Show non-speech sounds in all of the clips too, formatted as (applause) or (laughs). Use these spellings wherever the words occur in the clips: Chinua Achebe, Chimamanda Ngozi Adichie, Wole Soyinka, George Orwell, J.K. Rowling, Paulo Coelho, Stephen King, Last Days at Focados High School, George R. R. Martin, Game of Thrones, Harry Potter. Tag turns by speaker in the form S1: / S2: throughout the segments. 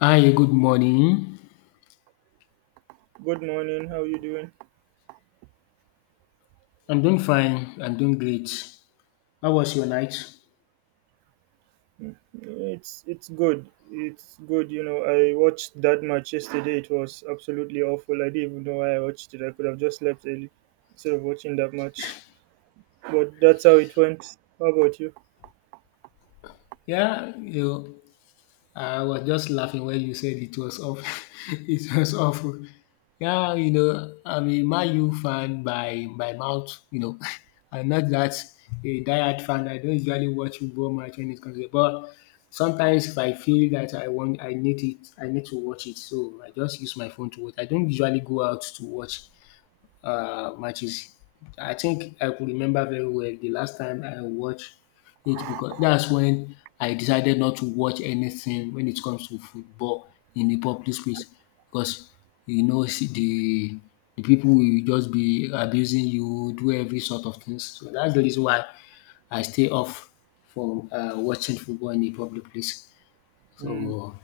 S1: Hi, good morning.
S2: Good morning. How you doing?
S1: I'm doing fine. I'm doing great. How was your night?
S2: It's good. It's good. You know, I watched that match yesterday. It was absolutely awful. I didn't even know why I watched it. I could have just slept early instead of watching that match. But that's how it went. How about you?
S1: Yeah, you know, I was just laughing when you said it was off. (laughs) It was awful. I'm a Man U fan by mouth, (laughs) I'm not that a diehard fan. I don't usually watch football match when it comes to but sometimes if I feel that I need it, I need to watch it. So I just use my phone to watch. I don't usually go out to watch matches. I think I could remember very well the last time I watched it because that's when I decided not to watch anything when it comes to football in the public space because see the people will just be abusing you, do every sort of things. So that's the reason why I stay off from watching football in a public place.
S2: Mm.
S1: So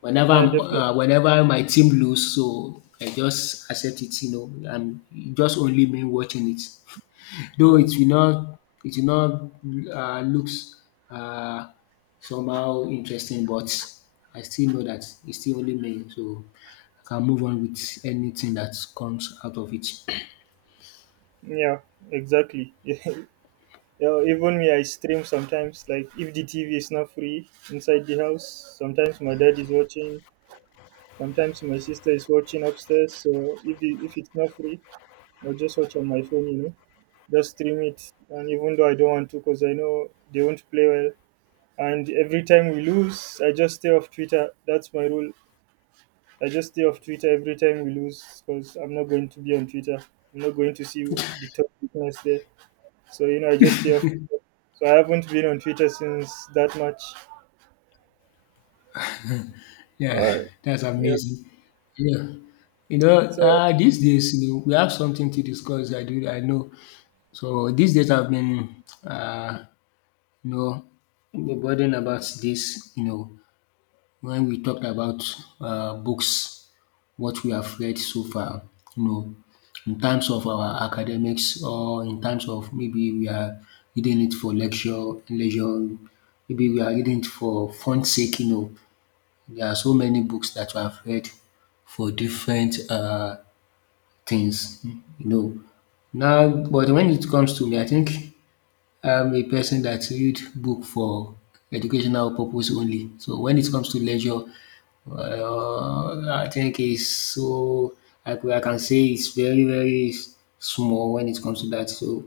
S1: whenever
S2: Yeah,
S1: I'm
S2: definitely.
S1: whenever my team lose, so I just accept it, you know, and it just only me watching it. (laughs) Though
S2: Mm.
S1: it will not it will not looks uh, somehow interesting, but I still know that it's still only me, so I can move on with anything that comes out of it.
S2: Yeah, exactly. (laughs) Yeah, even me, I stream sometimes. Like if the TV is not free inside the house, sometimes my dad is watching. Sometimes my sister is watching upstairs. So if if it's not free, I'll just watch on my phone. You know, just stream it. And even though I don't want to, because I know they won't play well. And every time we lose, I just stay off Twitter. That's my rule. I just stay off Twitter every time we lose because I'm not going to be on Twitter. I'm not going to see the top weakness there. So, you know, I just stay off Twitter. So I haven't been on Twitter since that much.
S1: Yeah,
S2: Uh,
S1: (laughs) that's
S2: yeah.
S1: amazing. Yeah.
S2: So,
S1: These days, you know, we have something to discuss. I do, I know. So these days, I've been You know, we're burden about this, you know, when we talked about books, what we have read so far, you know, in terms of our academics or in terms of maybe we are reading it for lecture, leisure, maybe we are reading it for fun sake, you know. There are so many books that we have read for different things, you know. Now, but when it comes to me, I think I'm a person that read book for educational purpose only. So when it comes to leisure, I think it's so I can say it's very small when it comes to that. So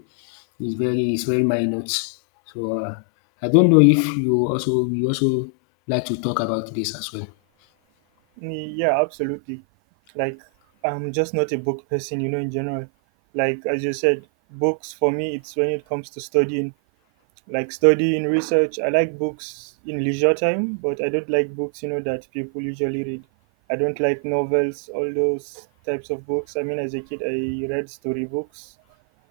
S1: it's very minor. So I don't know if you also like to talk about this as well.
S2: yeah, absolutely. Like, I'm just not a book person, you know, in general. Like, as you said, books for me, it's when it comes to studying like studying, research. I like books in leisure time, but I don't like books, you know, that people usually read. I don't like novels, all those types of books. I mean, as a kid, I read story books,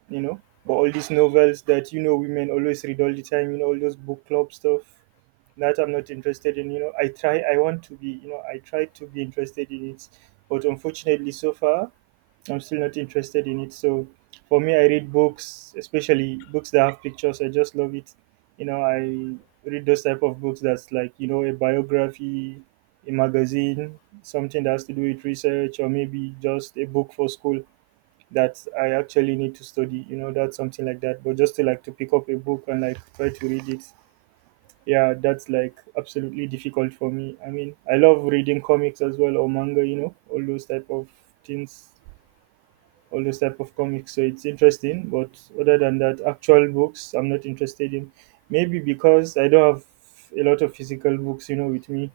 S2: you know, but all these novels that, you know, women always read all the time, you know, all those book club stuff that I'm not interested in, you know. I want to be, you know, I try to be interested in it, but unfortunately, so far, I'm still not interested in it. So for me, I read books, especially books that have pictures. I just love it. You know, I read those type of books that's like, you know, a biography, a magazine, something that has to do with research, or maybe just a book for school that I actually need to study. You know, that's something like that. But just to like to pick up a book and like try to read it. Yeah, that's like absolutely difficult for me. I mean, I love reading comics as well or manga, you know, all those type of things, all those type of comics. So it's interesting, but other than that, actual books I'm not interested in. Maybe because I don't have a lot of physical books, you know, with me.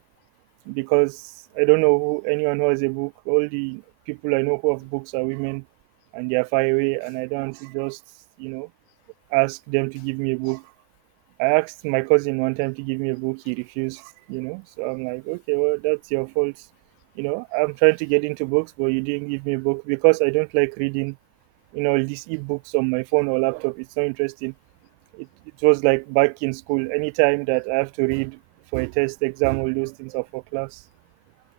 S2: Because I don't know who, anyone who has a book. All the people I know who have books are women, and they are far away, and I don't want to just, you know, ask them to give me a book. I asked my cousin one time to give me a book. He refused, you know. So I'm like, okay, well, that's your fault. You know, I'm trying to get into books, but you didn't give me a book because I don't like reading, you know, all these ebooks on my phone or laptop. It's so interesting. It was like back in school, anytime that I have to read for a test exam, all those things are for class.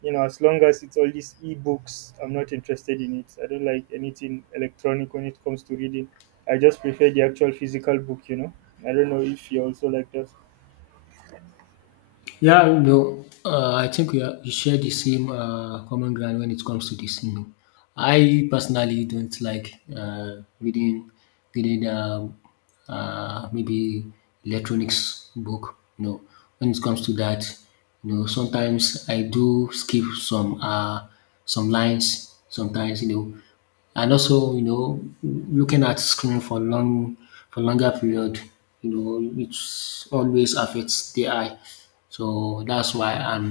S2: You know, as long as it's all these ebooks, I'm not interested in it. I don't like anything electronic when it comes to reading. I just prefer the actual physical book, you know. I don't know if you also like that.
S1: Yeah, no, I think we share the same common ground when it comes to this. You know, I personally don't like reading maybe electronics book. You know, when it comes to that, you know, sometimes I do skip some lines. Sometimes you know and also you know looking at screen for longer period, you know it's always affects the eye, so that's why I'm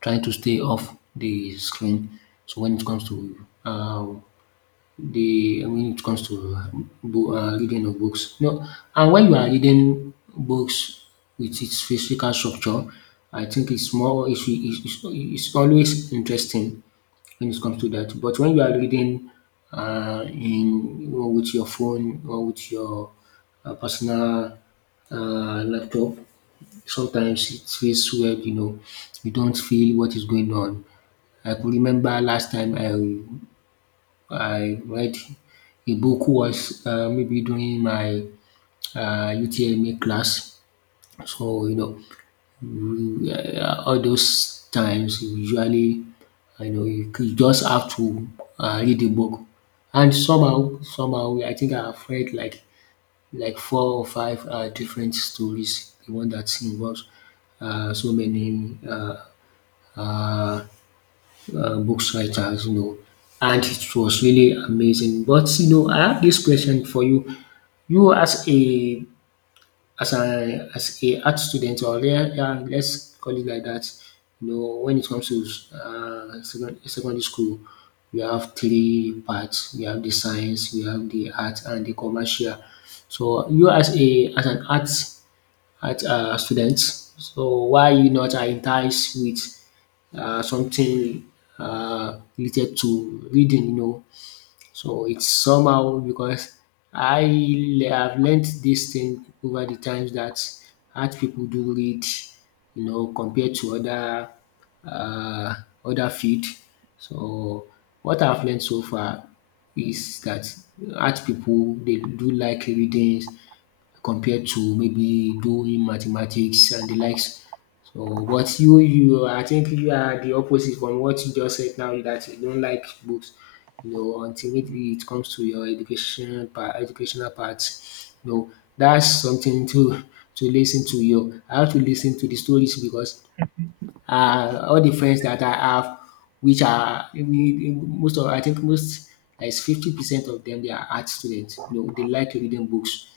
S1: trying to stay off the screen. So when it comes to the when it comes to bo reading of books. No, and when you are reading books with its physical structure, I think it's always interesting when it comes to that. But when you are reading in you know, with your phone or with your personal laptop, sometimes it feels weird, you know. You don't feel what is going on. I could remember last time I read a book was maybe during my UTMA class. So you know, all those times usually, you know, you could just have to read the book, and somehow, somehow, I think I've read like four or five different stories. The one that involves so many uh, books writers, you know, and it was really amazing. But you know, I have this question for you. You as a as a art student or let's call it like that, you know, when it comes to secondary school, we have three parts. We have the science, we have the art, and the commercial. So you as a as an art at students. So why you not entice with something related to reading? You know, so it's somehow because I have learned this thing over the times that art people do read. You know, compared to other uh, other field. So what I've learned so far is that art people they do like readings compared to maybe doing mathematics and the likes. So but you I think you are the opposite from what you just said now that you don't like books. You know, until maybe it comes to your education part, educational parts. You know, that's something to listen to you. I have to listen to the stories because all the friends that I have, which are most of I think most like 50% of them they are art students. You know, they like reading books,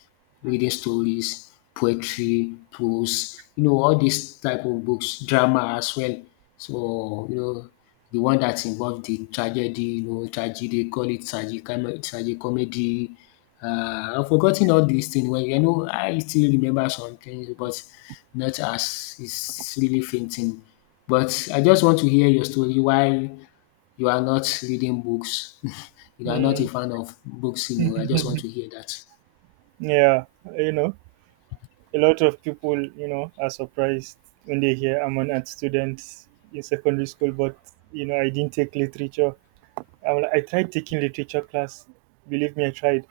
S1: reading stories, poetry, prose. You know, all these type of books, drama as well. So you know, the one that involve the tragedy, you know, tragedy, call it tragic, tragic comedy, I've forgot all these things. Well, you know I still remember some things but not as it's really fainting. But I just want to hear your story why you are not reading books. (laughs) You are not a
S2: Mm.
S1: fan of books, you know, I just want to hear that.
S2: (laughs) Yeah, you know, a lot of people, you know, are surprised when they hear I'm an art student in secondary school, but you know, I didn't take literature. I'm, I tried taking literature class. Believe me, I tried,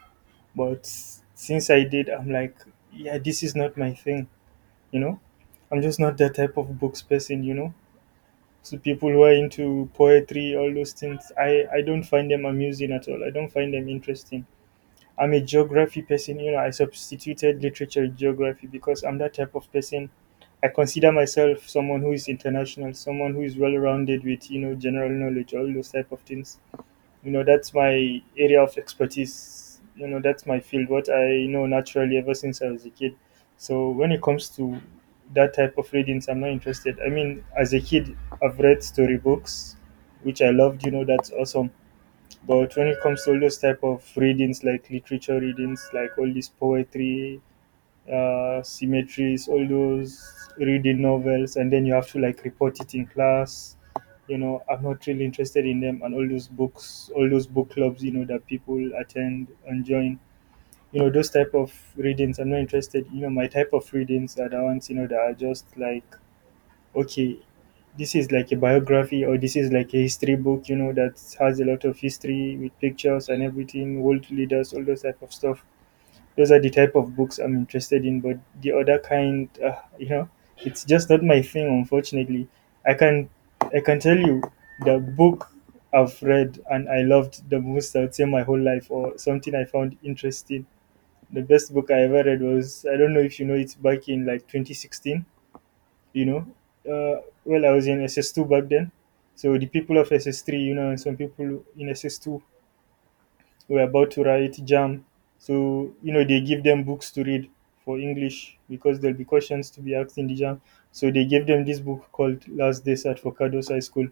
S2: but since I did, I'm like, yeah, this is not my thing. You know, I'm just not that type of books person. You know, so people who are into poetry, all those things, I don't find them amusing at all. I don't find them interesting. I'm a geography person. You know, I substituted literature with geography because I'm that type of person. I consider myself someone who is international, someone who is well rounded with, you know, general knowledge, all those type of things. You know, that's my area of expertise. You know, that's my field. What I know naturally ever since I was a kid. So when it comes to that type of readings, I'm not interested. I mean, as a kid, I've read storybooks, which I loved. You know, that's awesome, but when it comes to all those type of readings, like literature readings, like all these poetry, symmetries, all those reading novels, and then you have to like report it in class. You know, I'm not really interested in them, and all those books, all those book clubs, you know, that people attend and join. You know, those type of readings, I'm not interested. You know, my type of readings are the ones, you know, that are just like okay, this is like a biography or this is like a history book, you know, that has a lot of history with pictures and everything, world leaders, all those type of stuff. Those are the type of books I'm interested in, but the other kind, you know, it's just not my thing, unfortunately. I can, I can tell you, the book I've read and I loved the most, I would say, my whole life, or something I found interesting. The best book I ever read was, I don't know if you know, it's back in like 2016, you know. Well, I was in SS2 back then. So the people of SS3, you know, and some people in SS2 were about to write JAM. So, you know, they give them books to read for English because there'll be questions to be asked in the JAM. So they gave them this book called Last Days at Focados High School.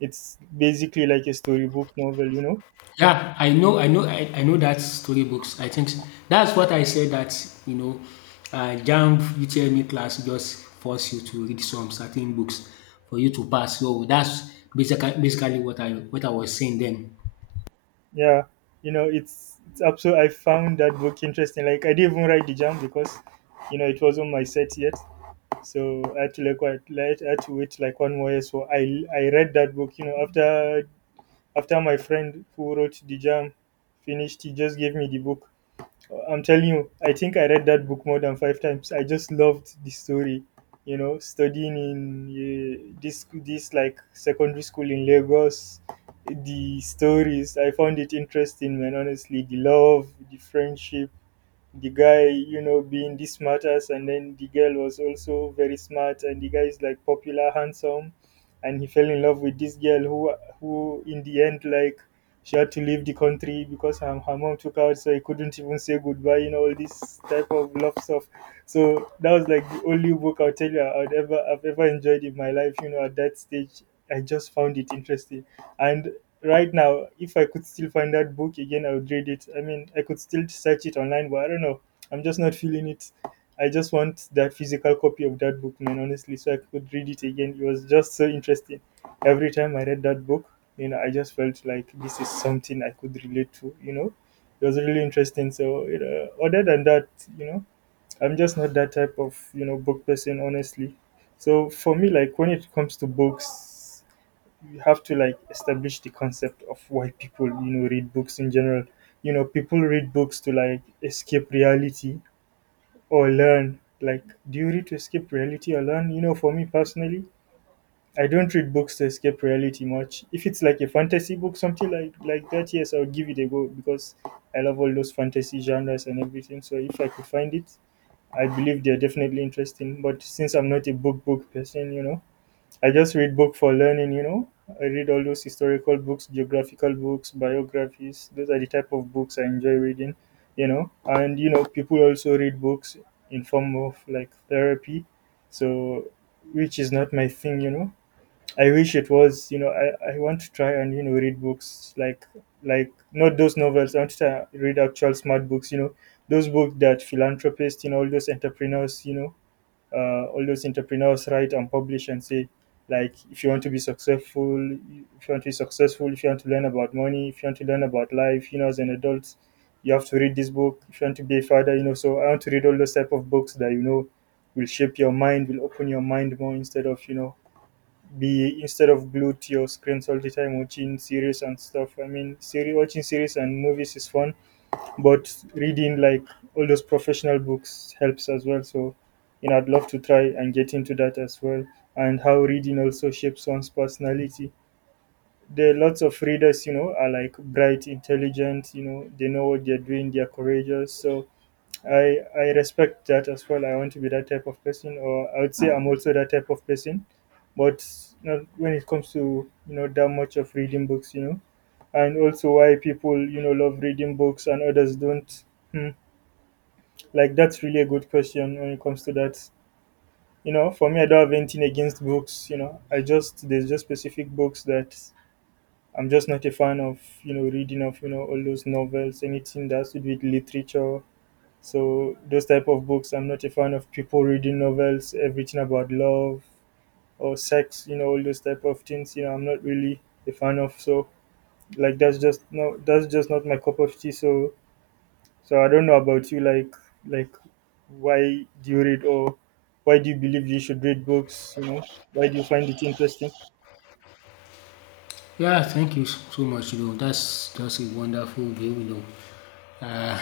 S2: It's basically like a storybook novel, you know?
S1: Yeah, I know I know that story books. I think that's what I said that, you know, JAMB UTME class just force you to read some certain books for you to pass. So that's basically what I was saying then.
S2: Yeah. You know, it's absolutely, I found that book interesting. Like, I didn't even write the JAM because, you know, it wasn't my set yet. So I had to like wait, like, I had to wait like one more year. So I read that book. You know, after my friend who wrote the jam finished, he just gave me the book. I'm telling you, I think I read that book more than five times. I just loved the story. You know, studying in this like secondary school in Lagos, the stories I found it interesting, man. Honestly, the love, the friendship, the guy, you know, being this smart ass, and then the girl was also very smart, and the guy is like popular, handsome, and he fell in love with this girl who in the end, like, she had to leave the country because her mom took out, so he couldn't even say goodbye, you know, all this type of love stuff. So that was like the only book I'll tell you I've ever enjoyed in my life. You know, at that stage, I just found it interesting, and right now, if I could still find that book again, I would read it. I mean, I could still search it online, but I don't know. I'm just not feeling it. I just want that physical copy of that book, man, honestly, so I could read it again. It was just so interesting. Every time I read that book, you know, I just felt like this is something I could relate to, you know. It was really interesting. So, you know, other than that, you know, I'm just not that type of, you know, book person, honestly. So for me, like when it comes to books, you have to like establish the concept of why people, you know, read books in general. You know, people read books to like escape reality or learn. Like, do you read to escape reality or learn? You know, for me personally, I don't read books to escape reality much. If it's like a fantasy book, something like that, yes, I'll give it a go because I love all those fantasy genres and everything, so if I could find it, I believe they're definitely interesting. But since I'm not a book person, you know, I just read book for learning, you know. I read all those historical books, geographical books, biographies. Those are the type of books I enjoy reading, you know. And you know, people also read books in form of like therapy. So, which is not my thing, you know. I wish it was, you know, I want to try and, you know, read books like not those novels. I want to read actual smart books, you know, those books that philanthropists, you know, all those entrepreneurs, you know, all those entrepreneurs write and publish and say, like if you want to be successful, if you want to be successful if you want to learn about money, if you want to learn about life, you know, as an adult, you have to read this book. If you want to be a father, you know. So I want to read all those type of books that, you know, will shape your mind, will open your mind more, instead of, you know, be instead of glued to your screens all the time watching series and stuff. I mean, series watching series and movies is fun, but reading, like, all those professional books helps as well. So you know, I'd love to try and get into that as well. And how reading also shapes one's personality. There are lots of readers, you know, are like bright, intelligent, you know, they know what they're doing, they're courageous. So I respect that as well. I want to be that type of person, or I would say I'm also that type of person, but not when it comes to, you know, that much of reading books, you know. And also why people, you know, love reading books and others don't. Hmm. Like that's really a good question when it comes to that. You know, for me, I don't have anything against books. You know, I just, there's just specific books that I'm just not a fan of. You know, reading of, you know, all those novels, anything that has to do with literature, so those type of books, I'm not a fan of people reading novels, everything about love or sex, you know, all those type of things. You know, I'm not really a fan of. So like that's just no, that's just not my cup of tea. So I don't know about you. Like like why do you read, or why do you believe you should read books? You know, why do you find it interesting?
S1: Yeah, thank you so much. You know, that's just a wonderful view. You know, uh,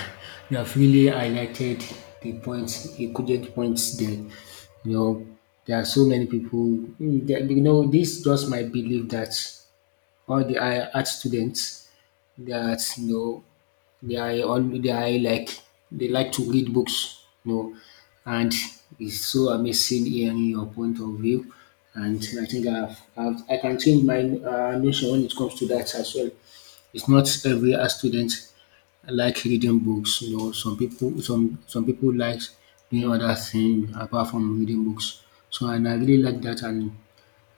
S1: you have really highlighted equivalent points there. You know, there are so many people. You know, this just my belief that all the art students that you know they are like they like to read books, you know, and it's so amazing hearing your point of view. And I think I can change my notion when it comes to that as well. It's not every art student like reading books, you know. Some people like doing other things apart from reading books. So and I really like that and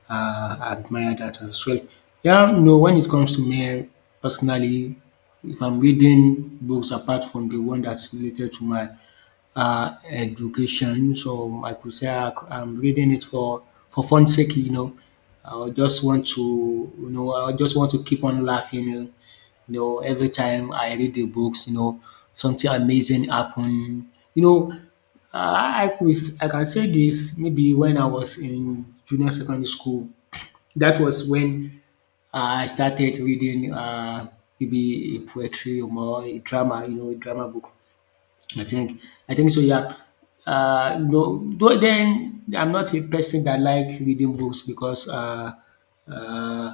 S1: admire that as well. Yeah, no. When it comes to me personally, if I'm reading books apart from the one that's related to my education, so I could say am reading it for fun's sake, you know. I just want to, you know, I just want to keep on laughing. You know, every time I read the books, you know, something amazing happen. You know, I I, could, I can say this maybe when I was in junior secondary school. That was when I started reading maybe a poetry or more a drama, you know, a drama book. I think I think so, yeah. No, though then I'm not a person that like reading books uh,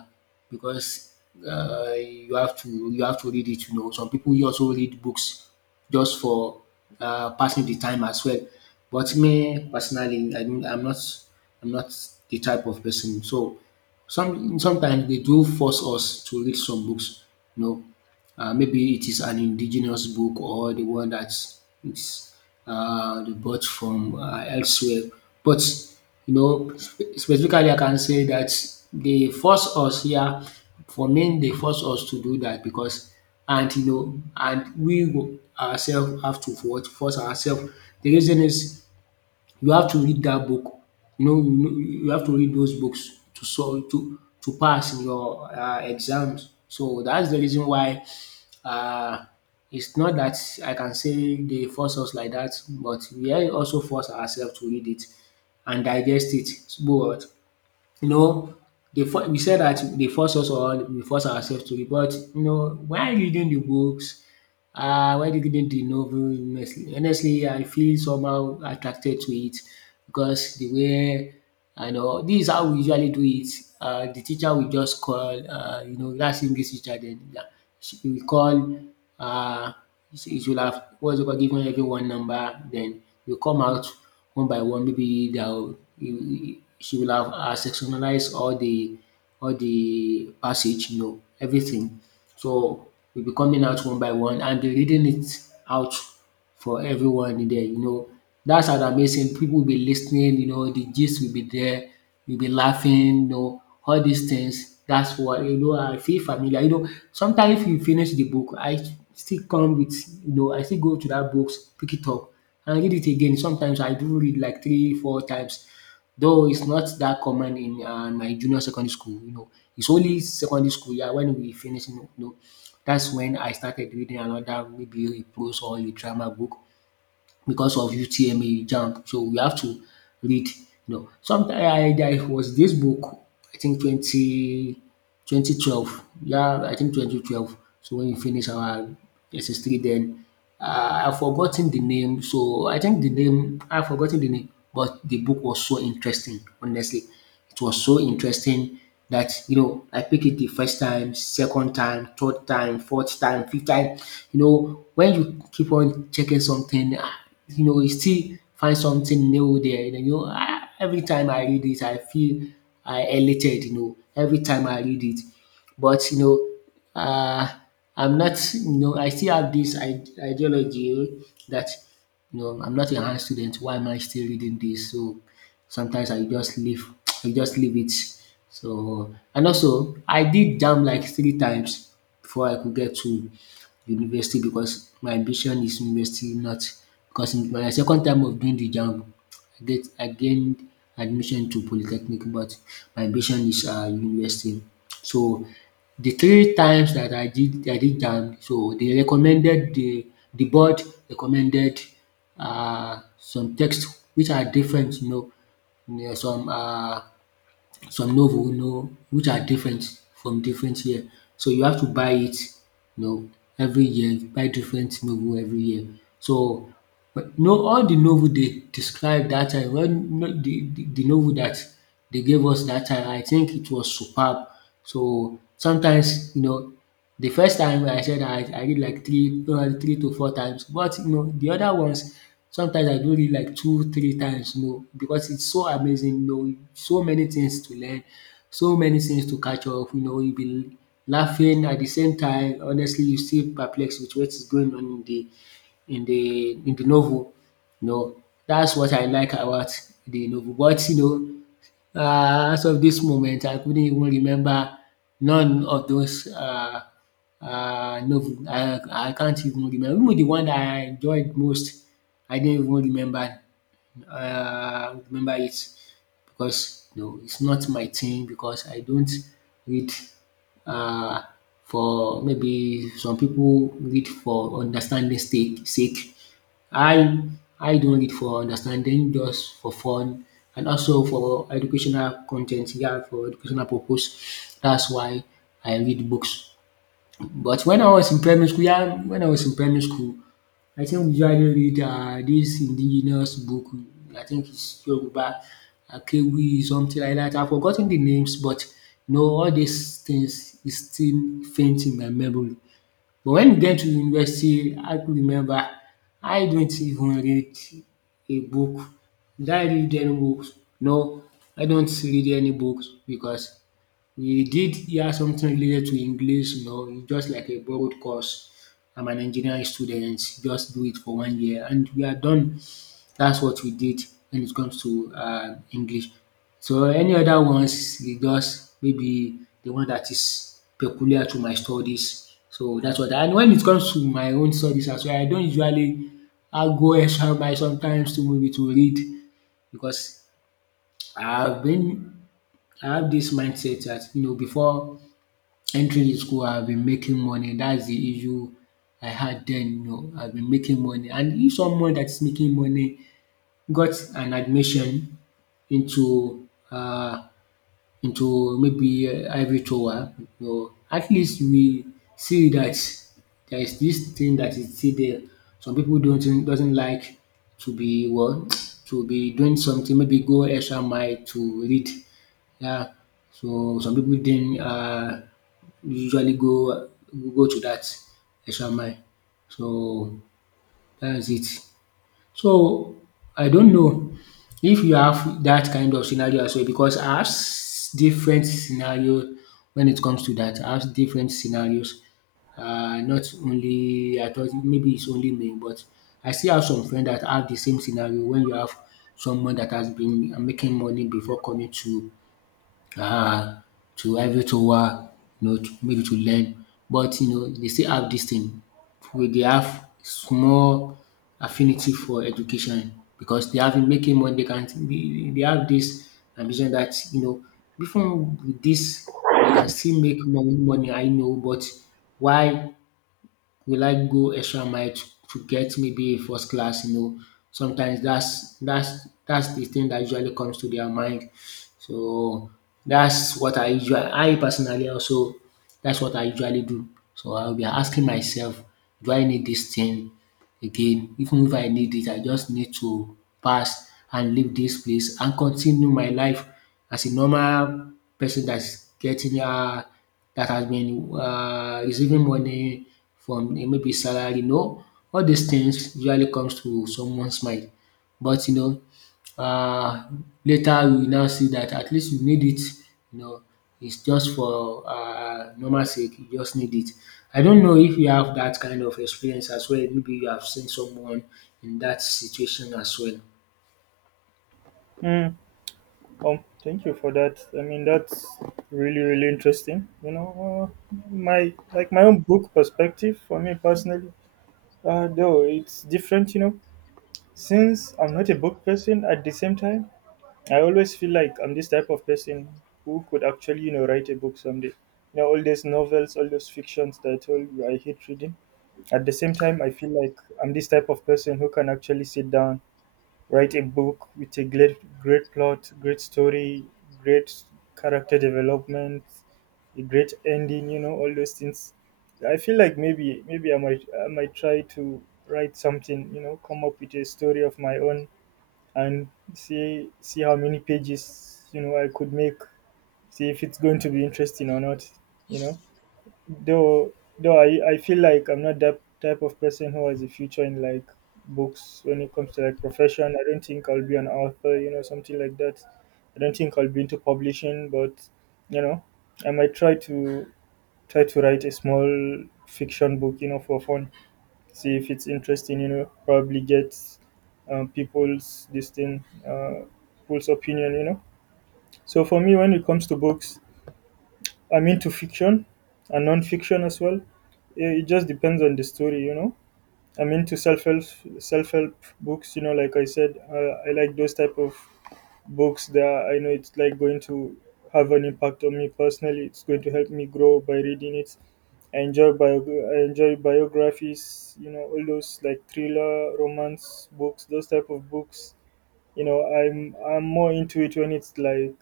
S1: because you have to read it. You know, some people you also read books just for passing the time as well. But me personally, I mean, I'm not the type of person. So sometimes they do force us to read some books. You know, maybe it is an indigenous book or the one that is they bought from elsewhere. But you know, specifically, I can say that they force us here. For me, they force us to do that because, and you know, and we ourselves have to force ourselves. The reason is you have to read that book. You know, you know, you have to read those books to so to pass in your exams. So that's the reason why uh, it's not that I can say they force us like that, but we are also force ourselves to read it and digest it. So, but you know, they for, we said that they force us or we force ourselves to read. But you know, while reading the books, why didn't the novel honestly? Honestly, I feel somehow attracted to it because the way I know this is how we usually do it. The teacher will just call, you know, that's English teacher. Then yeah, she will call. Uh, she will have what's it called, given everyone number. Then you come out one by one. Maybe they'll she will have sectionalized all the passage. You know everything. So will be coming out one by one and be reading it out for everyone in there, you know. That's an amazing people will be listening. You know, the gist will be there, you'll be laughing, you know, all these things. That's what you know I feel familiar. You know, sometimes if you finish the book, I still come with you know, I still go to that books, pick it up and read it again. Sometimes I do read like three, four times. Though it's not that common in my junior secondary school, you know, it's only secondary school, yeah, when we finish, you know, that's when I started reading another maybe a prose or a drama book because of UTMA jump. So we have to read, you know. Sometime there was this book I think twenty twenty twelve, yeah, I think 2012. So when we finish our SS3, then um I've forgotten the name so I think the name I've forgotten the name, but the book was so interesting, honestly. It was so interesting that, you know, I picked it the first time, second time, third time, fourth time, fifth time. You know, when you keep on checking something, ah, you know, you still find something new there. And you know, ah, every time I read it, I feel I elated. You know, every time I read it, but you know, I'm not. You know, I still have this ideology that, you know, I'm not a high student. Why am I still reading this? So sometimes I just leave (tsk) I just leave it. So and also I did JAMB like three times before I could get to university because my ambition is university, not because my second time of doing the JAMB I gained admission to polytechnic, but my ambition is university. So the three times that I did am, so they recommended the board recommended some text which are different, you know, yeah, some novel, you know, which are different from different year. So you have to buy it, you know, every year, buy different novel every year. So but no all the novel they describe that time when the novel that they gave us that time I think it was superb. So sometimes, you know, the first time I said I read like three, probably three to four times, but you know the other ones sometimes I do read like 2, 3 times, you know, because it's so amazing, you know, so many things to learn, so many things to catch up, you know, you will be laughing at the same time, honestly, you still perplexed with what is going on in the in the novel. You know, that's what I like about the novel. But you know, as of this moment I couldn't even remember none of those novel. I can't even remember. Even the one that I enjoyed most I didn't even remember remember it. Because no, it's not my thing because I don't read uh, for maybe some people read for understanding sake. I I don't read for understanding, just for fun and also for educational content, yeah, for educational purpose. That's why I read books. But when I was in primary school, yeah, when I was in primary school, I think we usually read dis indigenous book, I think is Yoruba Akewi, something like that. I have forgotten the names, but you know all these things is still faint in my memory. But when you get to university, I could remember? I don't even read a book. Did I read any books? No, I don't read any books because he did hear something related to English, you know, it's just like a borrowed course. I'm an engineering student, just do it for 1 year and we are done. That's what we did when it comes to English. So any other ones, e just maybe the one that is peculiar to my studies. So that's what and when it comes to my own studies as well, I don't usually I go extra mile sometimes to maybe to read because I've been I have this mindset that, you know, before entering school, I've been making money. That's the issue I had then. You know, I've been making money. And if someone that's making money got an admission into uh, into maybe ivory tower, or at least we see that there is this thing that is still there. Some people don't doesn't like to be well, (tsk) to be doing something maybe go extra mile to read. Yeah. So some people then not usually go to that extra mile. So that's it. So I don't know if you have that kind of scenario as well because I have different scenario when it comes to that. I have different scenarios. Not only I thought maybe it's only me, but I still have some friends that have the same scenario when you have someone that has been making money before coming to ah, to every to work, you know, to, maybe to learn. But you know, they still have this thing where they have small affinity for education because they have been making money, they have this ambition that, you know, even with this, I can still make more money I know, but why will I go extra mile to get maybe a first class, you know. Sometimes that's the thing that usually comes to their mind, so that's what I usually I personally also that's what I usually do. So I'll be asking myself, do I need this thing again? Even if I need it, I just need to pass and leave this place and continue my life as a normal person that's getting that has been receiving money from maybe salary. No, all these things usually comes to someone's mind. But you know, later you now see that at least you need it, you know, it's just for normal sake, you just need it. I don't know if you have that kind of experience as well, maybe you have seen someone in that situation as well.
S2: Mm. Thank you for that. I mean, that's really, really interesting. You know, my, like my own book perspective, for me personally. Though it's different, you know, since I'm not a book person, at the same time, I always feel like I'm this type of person who could actually, you know, write a book someday. You know, all these novels, all those fictions that I told you I hate reading. At the same time, I feel like I'm this type of person who can actually sit down, write a book with a great, great plot, great story, great character development, a great ending. You know, all those things. I feel like maybe, I might, I might try to write something. You know, come up with a story of my own and see how many pages, you know, I could make. See if it's going to be interesting or not. You know. Though though I feel like I'm not that type of person who has a future in like books when it comes to like profession. I don't think I'll be an author, you know, something like that. I don't think I'll be into publishing, but you know, I might try to try to write a small fiction book, you know, for fun. See if it's interesting, you know, probably get people's this thing, people's opinion, you know. So for me, when it comes to books, I'm into fiction and non-fiction as well. It just depends on the story, you know. I'm into self-help books, you know. Like I said, I like those type of books that I know it's like going to have an impact on me personally. It's going to help me grow by reading it. I enjoy I enjoy biographies, you know, all those like thriller, romance books, those type of books. You know, I'm more into it when it's like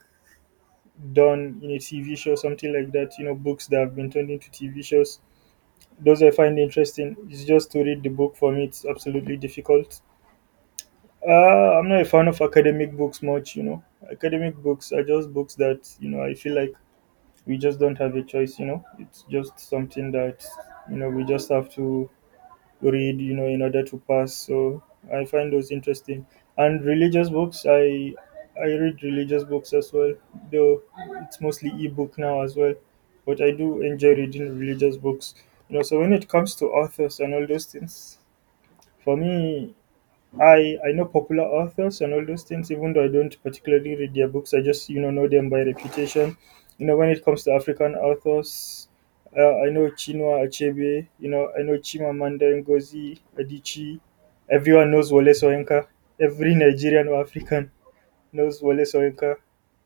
S2: done in a TV show, something like that, you know, books that have been turned into TV shows. Those I find interesting. It's just to read the book for me, it's absolutely difficult. I'm not a fan of academic books much, you know. Academic books are just books that, you know, I feel like we just don't have a choice, you know. It's just something that, you know, we just have to read, you know, in order to pass. So I find those interesting. And religious books, I read religious books as well, though it's mostly ebook now as well. But I do enjoy reading religious books. You know, so when it comes to authors and all those things, for me, I know popular authors and all those things, even though I don't particularly read their books. I just, you know them by reputation. You know, when it comes to African authors, I know Chinua Achebe. You know, I know Chimamanda Ngozi Adichie. Everyone knows Wole Soyinka. Every Nigerian or African knows Wole Soyinka.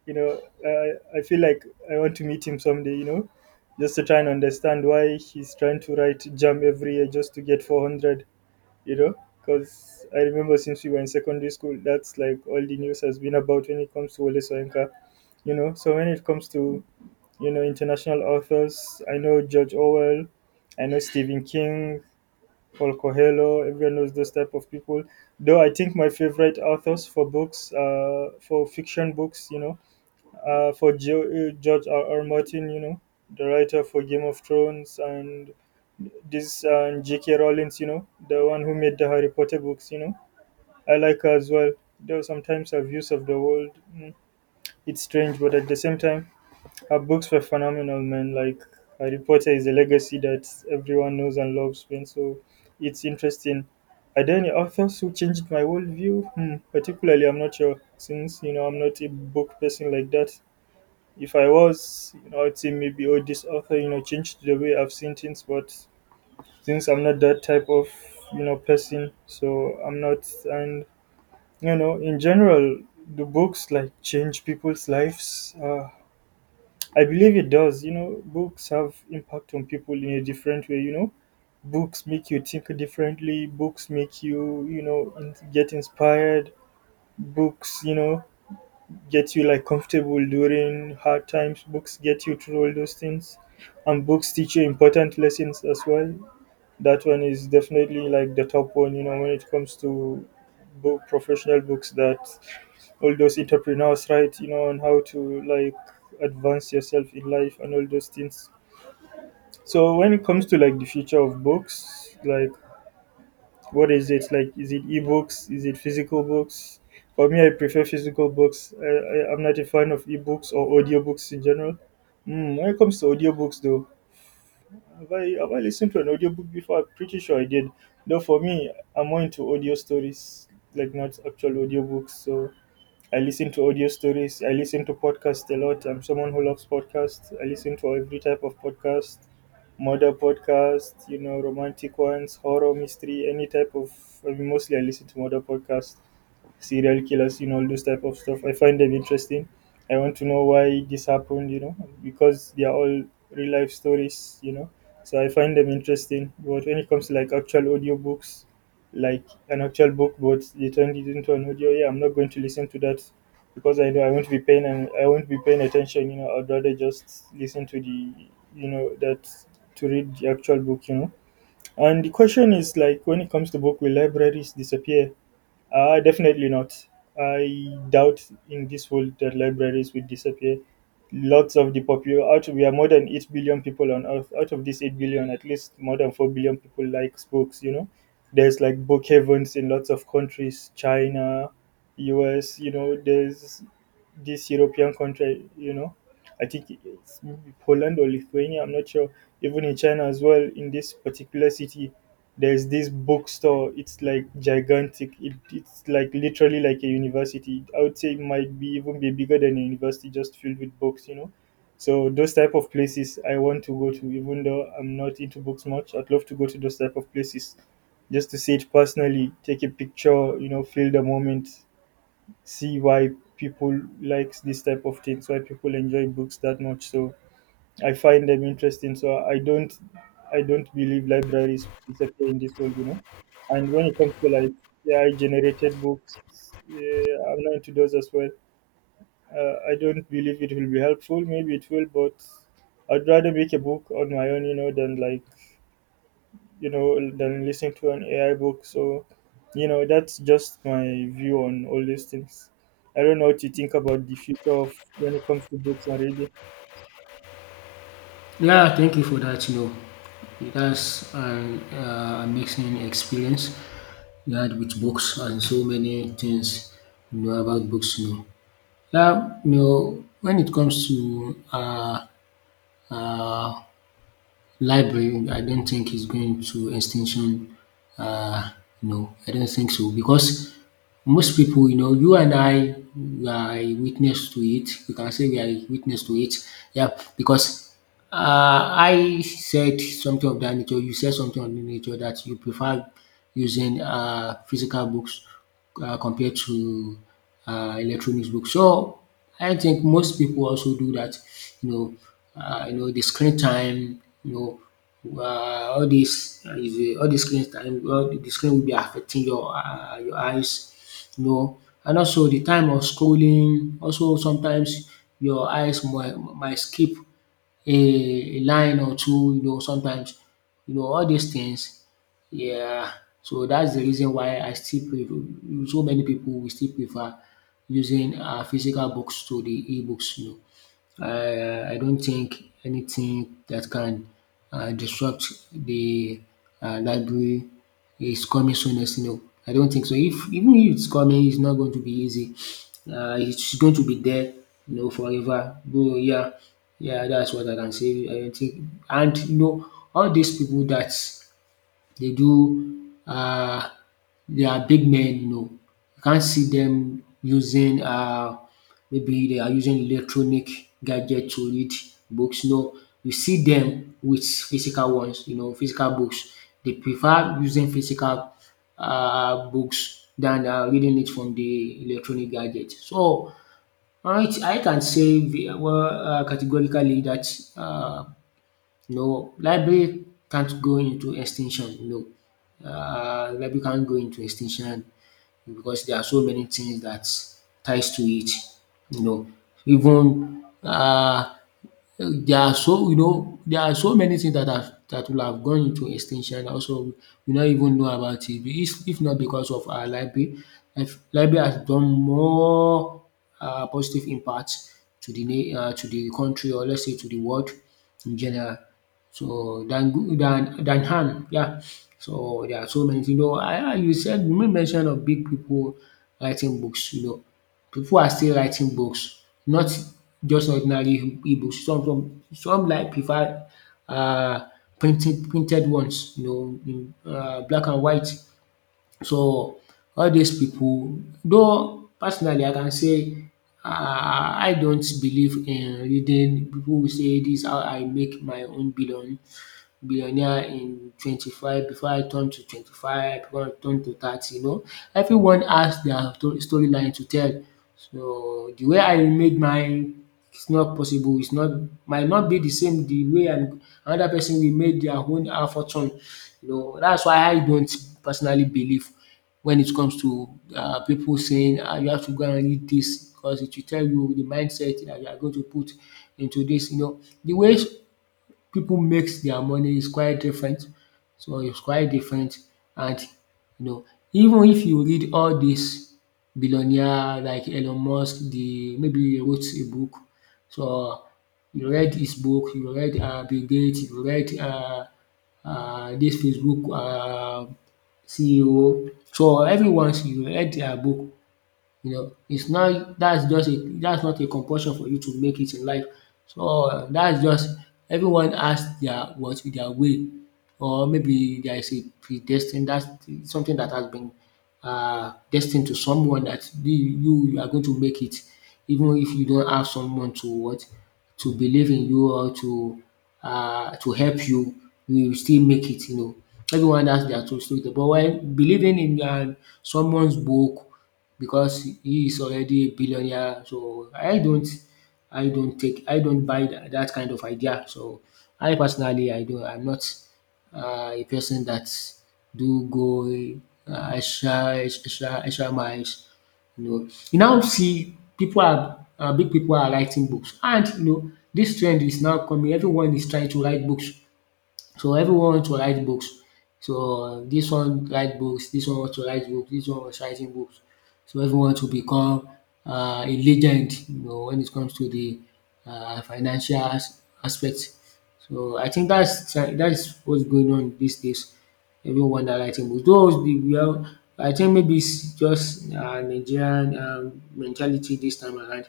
S2: You know, I feel like I want to meet him someday. You know, just to try and understand why he's trying to write jam every year just to get 400, you know, because I remember since we were in secondary school, that's like all the news has been about when it comes to Wole Soyinka, you know. So when it comes to, you know, international authors, I know George Orwell, I know Stephen King, Paul Coelho. Everyone knows those type of people. Though I think my favorite authors for books, uh, for fiction books, you know, George R. R. Martin, you know, the writer for Game of Thrones, and this and J.K. Rowling, you know, the one who made the Harry Potter books, you know. I like her as well. Though sometimes her views of the world, mm, it's strange, but at the same time, her books were phenomenal, man. Like Harry Potter is a legacy that everyone knows and loves, man. So it's interesting. Are there any authors who changed my worldview? Hmm, particularly, I'm not sure, since, you know, I'm not a book person like that. If I was, you know, I'd say maybe, oh, this author, you know, changed the way I've seen things. But since I'm not that type of, you know, person, so I'm not. And, you know, in general, do books like change people's lives? I believe it does. You know, books have impact on people in a different way, you know. Books make you think differently. Books make you, you know, get inspired. Books, you know, get you like comfortable during hard times. Books get you through all those things, and books teach you important lessons as well. That one is definitely like the top one, you know, when it comes to book professional books that all those entrepreneurs write, you know, on how to like advance yourself in life and all those things. So when it comes to like the future of books, like what is it like? Is it ebooks? Is it physical books? For me, I prefer physical books. I'm not a fan of ebooks or audiobooks in general. Mm, when it comes to audiobooks, though, have I listened to an audiobook before? I'm pretty sure I did. Though for me, I'm more into audio stories, like not actual audiobooks. So I listen to audio stories. I listen to podcasts a lot. I'm someone who loves podcasts. I listen to every type of podcast, murder podcast, you know, romantic ones, horror, mystery, any type of. I mean, mostly I listen to murder podcasts, serial killers, you know, all those type of stuff. I find them interesting. I want to know why this happened, you know, because they are all real life stories, you know. So I find them interesting. But when it comes to like actual audiobooks, like an actual book, but they turned it into an audio, yeah, I'm not going to listen to that because I know I won't be paying attention, you know. I'd rather just listen to the, you know, that to read the actual book, you know. And the question is like when it comes to book, will libraries disappear? Definitely not. I doubt in this world that libraries will disappear. Lots of the popular out We are more than 8 billion people on earth. Out of these 8 billion, at least more than 4 billion people likes books. You know, there's like book heavens in lots of countries, China, U.S. You know, there's this European country. You know, I think it's maybe Poland or Lithuania. I'm not sure. Even in China as well, in this particular city, there's this bookstore. It's like gigantic. It's like literally like a university. I would say it might be even be bigger than a university, just filled with books. So those type of places I want to go to, even though I'm not into books much, I'd love to go to those type of places, just to see it personally, take a picture, you know, feel the moment, see why people likes this type of things, why people enjoy books that much. So I find them interesting. So I don't believe libraries will disappear in this world. And when it comes to like AI generated books, yeah, I'm not into those as well. I don't believe it will be helpful. Maybe it will, but I'd rather make a book on my own, you know, than like than listening to an AI book. So that's just my view on all these things. I don't know what you think about the future of when it comes to books and reading.
S1: Yeah, thank you for that. You know, dats an amazing experience you had with books and so many things you know about books, you know. Yeah, you know, when it comes to um library, I don't think is going to extinction. Uh, no, I don't think so because most people, you know, you and I we are a witness to it. We can say we are a witness to it. Yeah, because I said something of that nature. You said something of the nature that you prefer using physical books compared to electronic books. So I think most people also do that, you know, you know the screen time, you know, all dis screen time, all the screen will be affecting your eyes, you know, and also the time of scrolling also sometimes your eyes might skip a line or two, you know, sometimes. You know, all these things, yeah, so that's the reason why I still prefer, so many people will still prefer using physical books to the e-books, you know. I don't think anything that can disrupt the library is coming soonest. No, I don't think so. If even if it's coming, it's not going to be easy. It's going to be there, you know, forever. Though, yeah, that's what I can say. I don't think, and you know, all these people that they do they are big men, you know. You can't see them using maybe they are using electronic gadget to read books. No, you see them with physical ones, you know, physical books. They prefer using physical books than reading it from the electronic gadget. So I can say well categorically that um no, library can't go into extinction. No, library can't go into extinction because there are so many things that ties to it. You know, even there are so you know there are so many things that have that will have gone into extinction also we not even know about it if not because of our library. If library has done more positive impact to the na to the country, or let's say to the world in general, so than good than harm, yeah. So there are so many things, you know, I you said you make mention of big people writing books, you know. People are still writing books, not just ordinary ebooks. Some some like prefer uh, printed ones, you know, black and white. So all these people, though personally I can say I don't believe in reading people wey say dis how I make my own billionaire in 25 before I turn to 30, you know. Everyone has their story line to tell. So the way I made mine is not possible. It's not, might not be the same. The way I'm, another person will make their own fortune, you know. That's why I don't personally believe when it comes to pipu saying you have to go and read this because it will tell you the mindset that you are going to put into this, you know. The way people makes their money is quite different. So it's quite different, and you know, even if you read all these billionaire like Elon Musk, the maybe he wrote a book. So you read his book, you read Bill Gates, you read dis Facebook CEO. So everyone's you read their book, you know, it's not, that's not a compulsion for you to make it in life. So that's just, everyone has their, what, their way, or maybe there is a predestined, that's something that has been destined to someone that you are going to make it even if you don't have someone to, what, to believe in you or to help you, you will still make it, you know. Everyone has their true story, but when believing in someone's book because he is already a billionaire. So I don't take, I don't buy that kind of idea. So I personally, I'm not a person that do go extra miles. You know, you now see people are big people are writing books, and you know this trend is now coming, everyone is trying to write books, so everyone want to write books. So this one write books, this one want to write books, this one was writing books. So everyone to become a legend, you know, when it comes to the financial as aspect. So I think that is what's going on these days. Everyone are writing books. Those the we are I think maybe it's just Nigerian mentality this time around.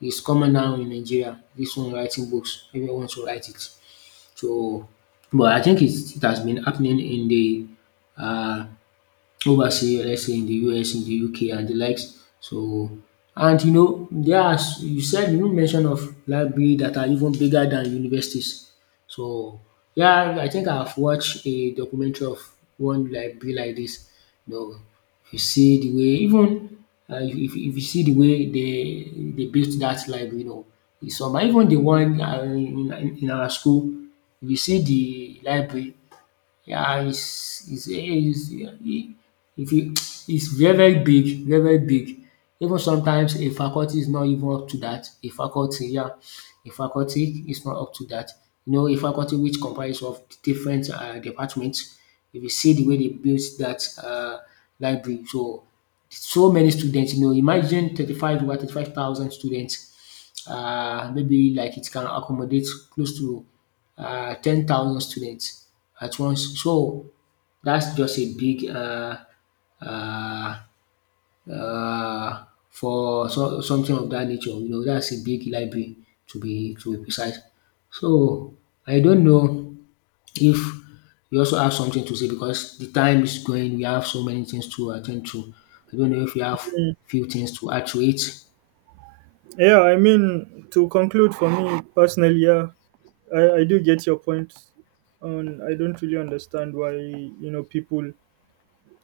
S1: It's common now in Nigeria. This one writing books, everyone want to write it. So, but I think it has been happening in the um overseas, let's say in the US, in the UK and the likes. So, and you know there are you said you mention of library that are even bigger than universities. So yeah, I think I've watched a documentary of one library like this. You know, if you see the way even if you see the way they built that library, you know, it's some, even the one in our school. If you see the library, yeah, it's, eh, it's it- if you, it's very big, very big. Even sometimes a faculty is not even up to that. A faculty, yeah, a faculty is not up to that. You know, a faculty which comprises of different departments. If you see the way they built that library, so so many students. You know, imagine 35,000 students, maybe like it can accommodate close to 10,000 students at once. So that's just a big uh, uh, something of that nature. You know, that's a big library, to be precise. So I don't know if you also have something to say, because the time is going. We have so many things to attend to. I don't know if you have few things to add to it.
S2: Yeah, I mean, to conclude for me personally, yeah, I do get your point on. I don't really understand why, you know, people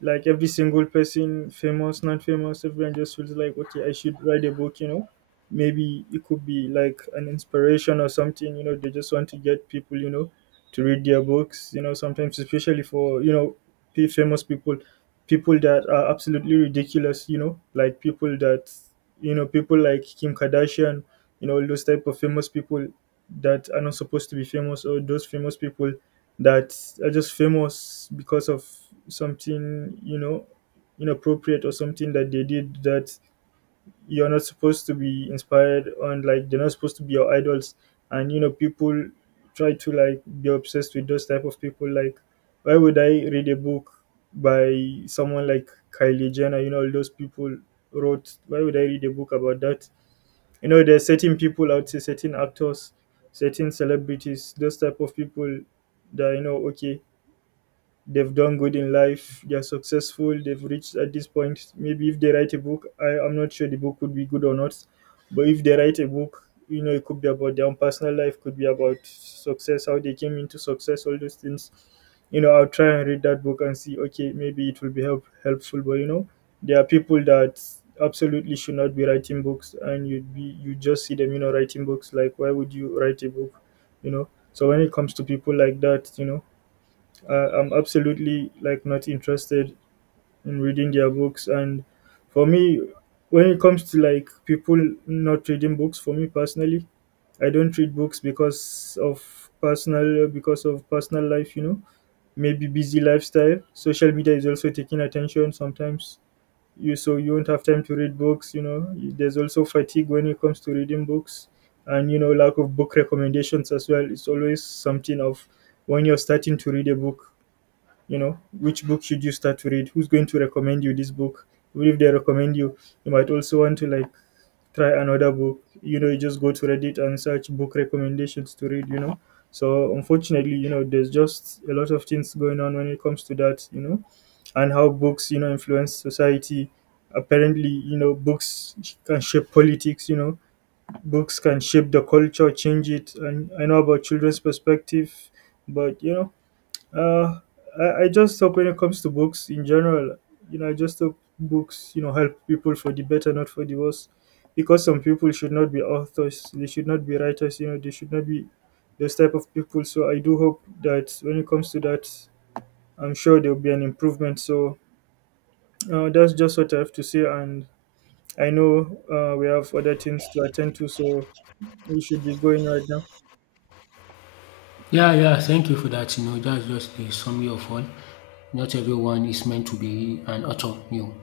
S2: like every single person, famous, non famous, everyone just feels like, okay, I should write a book, you know. Maybe it could be like an inspiration or something, you know, they just want to get people, you know, to read their books, you know, sometimes, especially for, you know, famous people, people that are absolutely ridiculous, you know, like people that, you know, people like Kim Kardashian, you know, all those type of famous people that are not supposed to be famous, or those famous people that are just famous because of something, you know, inappropriate, or something that they did that you're not supposed to be inspired on. Like, they're not supposed to be your idols, and you know people try to like be obsessed with those type of people. Like, why would I read a book by someone like Kylie Jenner? You know, all those people wrote. Why would I read a book about that? You know, there's certain people out there, certain actors, certain celebrities, those type of people that, you know, okay, they've done good in life, they're successful, they've reached at this point. Maybe if they write a book, I'm not sure the book would be good or not. But if they write a book, you know, it could be about their own personal life, could be about success, how they came into success, all those things. You know, I'll try and read that book and see, okay, maybe it will be helpful. But you know, there are people that absolutely should not be writing books and you just see them, you know, writing books. Like, why would you write a book? You know? So when it comes to people like that, you know, I'm absolutely like not interested in reading their books. And for me, when it comes to like people not reading books, for me personally, I don't read books because of personal life. You know, maybe busy lifestyle. Social media is also taking attention sometimes. You so you won't have time to read books. You know, there's also fatigue when it comes to reading books, and you know lack of book recommendations as well. It's always something of when you're starting to read a book, you know, which book should you start to read, who's going to recommend you this book. Even if they recommend you, you might also want to like try another book. You know, you just go to Reddit and search book recommendations to read, you know. So unfortunately, you know, there's just a lot of things going on when it comes to that, you know. And how books, you know, influence society. Apparently, you know, books can shape politics, you know, books can shape the culture, change it, and I know about children's perspective. But you know, uh, I just hope when it comes to books in general, you know, I just hope books, you know, help people for the better, not for the worse. Because some people should not be authors, they should not be writers, you know, they should not be those type of people. So I do hope that when it comes to that, I'm sure there will be an improvement. So that's just what I have to say. And I know we have other things to attend to, so we should be going right now.
S1: Yeah, yeah, thank you for that. You know, that's just a summary of all. Not everyone is meant to be an author, you know.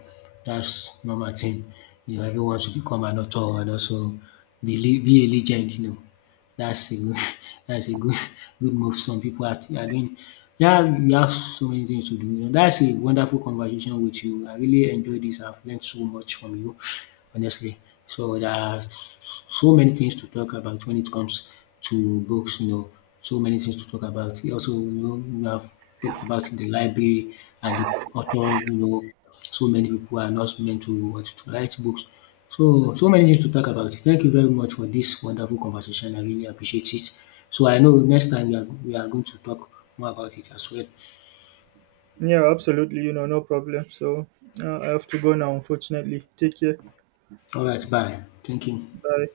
S1: That's normal thing. You know, everyone should become an author and also be a legend, you know. That's a good, (laughs) that's a good, good move some people are doing. Yeah, we have so many things to do. You know, that's a wonderful conversation with you. I really enjoyed this. I've learned so much from you, honestly. So there are so many things to talk about when it comes to books, you know, so many things to talk about. You also, you know, we have talked about the library and the author, you know, so many people are not meant to want to write books. So, so many things to talk about. Thank you very much for this wonderful conversation. I really appreciate it. So I know next time we are going to talk more about it as well.
S2: Yeah, absolutely, you know, no problem. So I have to go now, unfortunately. Take care.
S1: All right, bye. Thank you.
S2: Bye.